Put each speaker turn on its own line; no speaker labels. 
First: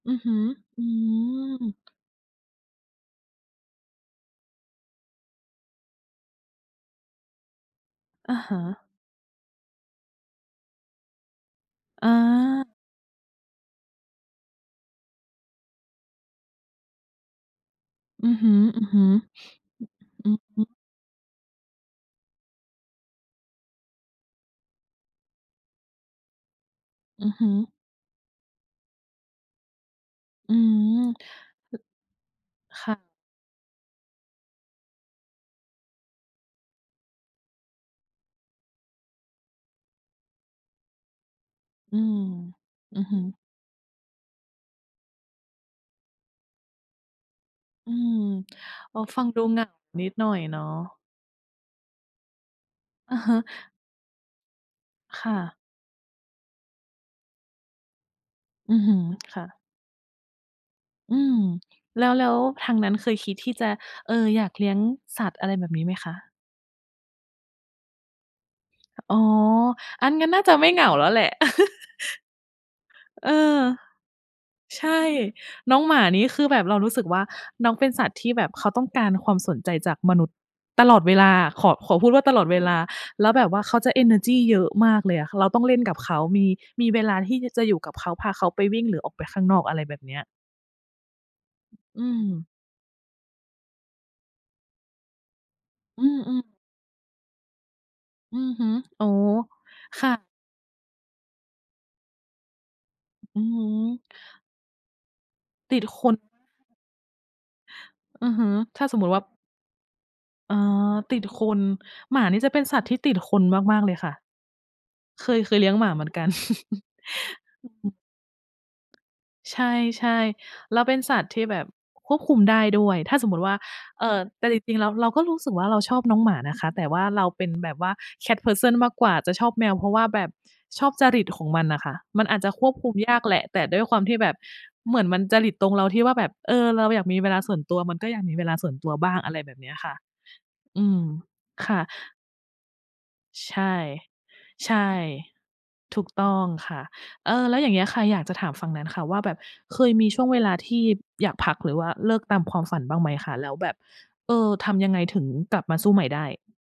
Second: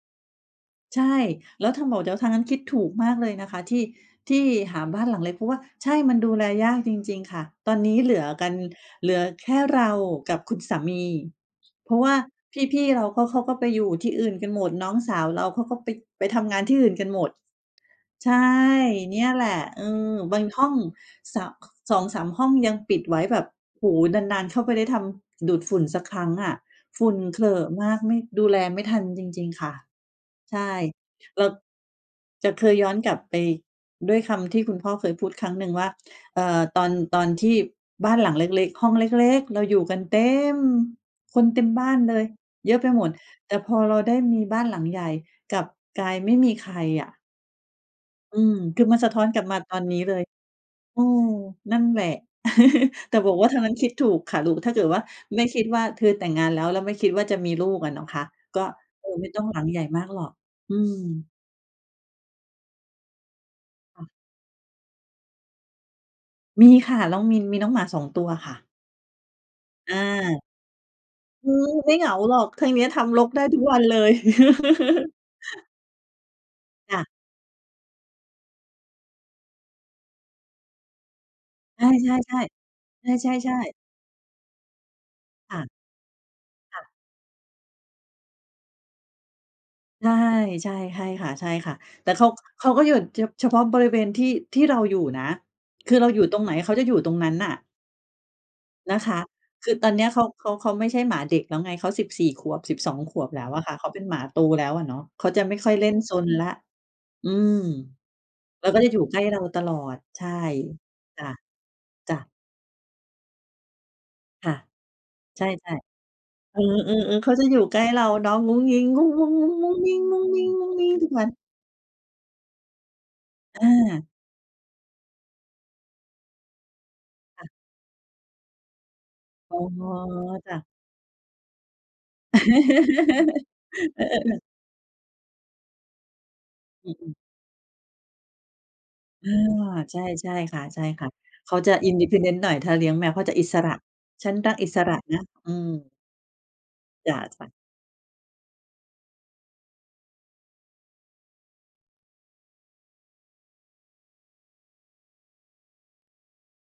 อือฮึ อื
ใช่ แล้
ม
วทางโหมด เดี๋ยว ทางนั้นคิดถูกมากเลยนะคะที่ ที่หาบ้านหลังเล็ก เพราะว่า ใช่ มันดูแลยากจริง ๆ ค่ะ ตอนนี้เหลือ
อะ
กั
ฮ
น
ะ
เหลือแค่เรากับคุณสามี เพราะ
อ
ว่า
า
พี่ ๆ เราก็ เขาก็ไปอยู่ที่อื่นกันหมด น้องสาวเรา เขาก็ไป ไปทำงานที่อื่นกันหมด
อื
ใช
อฮ
่
ึ ๆ อือ
เนี่ยแหละ เออ
อื
บา
อ
ง
ฮ
ห
ึ
้อง เสาะ 2-3 ห้องยังปิดไว้ แบบ โอ้โฮ นาน ๆ เข้าไป ได้ทำ ดูดฝุ่นสักครั้งอะ ฝุ่น
อือ
เข
ฮ
ร
ึ
อะมาก ไม่ ดูแลไม่ทันจริง ๆ ค่ะ
อื
ใช่
ม
เรา จะเคย
ค
ย้อ
่
น
ะ
กลับไปด้วยคำที่คุณพ่อเคยพูดครั้งหนึ่งว่า เอ่อ "ตอน ตอนที่บ้านหลังเล็ก ๆ ห้องเล็ก ๆ เราอยู่กันเต็ม คนเต็มบ้า
อื
นเล
ม
ย เยอะไป
อื
หม
อ
ด
ฮึ
แต่พอเราได้มีบ้านหลังใหญ่กลับกลาย ไม่มีใครอะ"
อืม
อืม คือ
โ
ม
อ
ั
้
นสะท
ฟ
้
ั
อ
ง
น
ด
กล
ู
ับมา
ง่ะ
ตอนนี้
นิ
เ
ด
ล
ห
ย
น่อยเนาะ
เออ นั่นแหละ
อ
แต
ะ
่บ
ฮ
อ
ะ
กว่า ทางนั้นคิดถูกค่ะ หรู่ ถ้าเกิดว่า
ค่
ไม่
ะ
คิดว่าเธอแต่งงานแล้ว แล้วไม่คิดว่าจะมีลูกอะเนาะคะ ก็
อือฮึ
เออ ไม่
ค
ต้อ
่
ง
ะ
หลังใหญ่มากหรอก อื
อื
ม
ม แล้ว แล้วทางนั้นเคยคิดที่จะ เอ่อ อยากเลี้ยงสัตว์ อะไรแบบนี้ไหมคะ?
มีค่ะ เรามี มีน้องหมา 2 ตัวค่ะ
อ๋อ
อ
อั๊น งั้นน่า
า
จะไม่เหงาแล้วแหละ
อื้อฮือ ไม่เหงาหรอก ทางเนี้ยทำร
เ
ก
อ
ได้ทุ
อ
กวันเลย
ใช่ น้องหมานี่คือแบบเรารู
ค
้
่
สึ
ะ
กว่า น้องเป็นสัตว์ที่แบบเขาต้องการความสนใจจากมนุษย์ตลอดเวลาอะ ขอ
ใช
ขอพูดว่า ตล
่
อดเว
ๆ
ลา
ๆ
แ
ใ
ล
ช
้วแบบ
่
ว่าเ
ๆ
ข
ๆ
าจะเอเนอร์จีเยอะมากเลยอะ เรา
ค
ต
่
้อ
ะ
งเล่นกับเขา มี
ค่ะ
มีเวลาที่ ย จะอยู่กับเขา พาเขาไปวิ่งหรือออกไปข้างนอก อะไรแบบ
ใช
เ
่
นี้ย
ใช่ ใช่ค่ะ
อื
ๆ แต่เขา ข
ม
เขาก็อยู่ฉะ เฉพาะบริเวณที่ ที่เราอยู่นะ คือ
อื
เราอยู่ตร
อ
งไห
ๆ
น เขาจะอยู่ตรงนั้นน่ะ
อือฮึ
น
โ
ะ
อ้
คะ คือตอนเ
ค
นี้
่
ยเข
ะ
า เขา เขาไม่ใช่หมาเด็กแล้วไง เขา 14 ขวบ 12 ขวบ
อ อ
แ
ื
ล้
อ
วอ
ฮ
ะค่ะ เขาเป
ึ
็นหมาโตแล้วอะเนาะ เขาจะไม่ค่อ
ต
ย
ิด
เล่น
ค
ซ
น
นแล้ว อืม
อือฮึ
แล้วก็
ถ้า
จะ
ส
อยู
ม
่
มุต
ใ
ิ
ก
ว
ล
่า
้เราตลอด ใช่
เออ ต
จ
ิด
้ะ
คน
จ
ห
้
ม
ะ
านี่จะเป็นสัตว์ที่ติดคนมาก ๆ เลยค่ะ
ค่ะ
เคย
ใช่
เคยเลี้ยงหมาเหมือนกัน
ๆ เออ ๆ ๆ เขาจะอยู่ใกล้เราเนาะ ท
ใช่ ๆ แล้วเป็น
ุก
สั
วั
ตว
น
์ที่แบบควบคุมได้ด้วย ถ้าสมมุติว่า
อ
เ
า
อ่อ แต่จริง ๆ แล้วเราก็รู้สึกว่า เราชอบน้องหมานะคะ แต่ว่าเราเ
ค
ป
่
็
ะ
นแบบว่า cat person มากกว่า จะชอบ
อ๋
แ
อ
มว เพราะว่าแบบ
จ้ะ
ชอบจริตของมันน่ะค่ะ มันอาจจะควบคุมยากแหละ แต่ด้วยคว
เ
า
อ
มที่แบบ
อ ๆ ๆ
เหมือนมันจริตตรงเราที่ว่า แบบ เออ เรา
อื
อยากม
อ ๆ
ีเวลาส่วนตัว มันก็อยากมีเวลาส่วนตัวบ้าง
อ
อะ
า
ไรแบบเนี้ยค่
ใ
ะ
ช่ ใช่ค
อืม
่ะ ๆ เขา
ค
จะ
่ะ
independent หน่อย ถ้าเลี้ยงแมวเขาจะอิ
ใช
ส
่
ระ ฉันรักอิ
ใช่
สระนะ อืม
ถูกต้องค่ะ
จ
เออ
้ะ ๆ
แล้วอย่างเงี้ยค่ะ อยากจะถามฝั่งนั้นค่ะว่า แบบเคยมีช่วงเวลาที่อยากพัก หรือว่าเลิกตามความฝันบ้างไหมคะ? แล้วแบบ เอ่อ ทำยังไงถึงกลับมาสู้ใหม่ได้?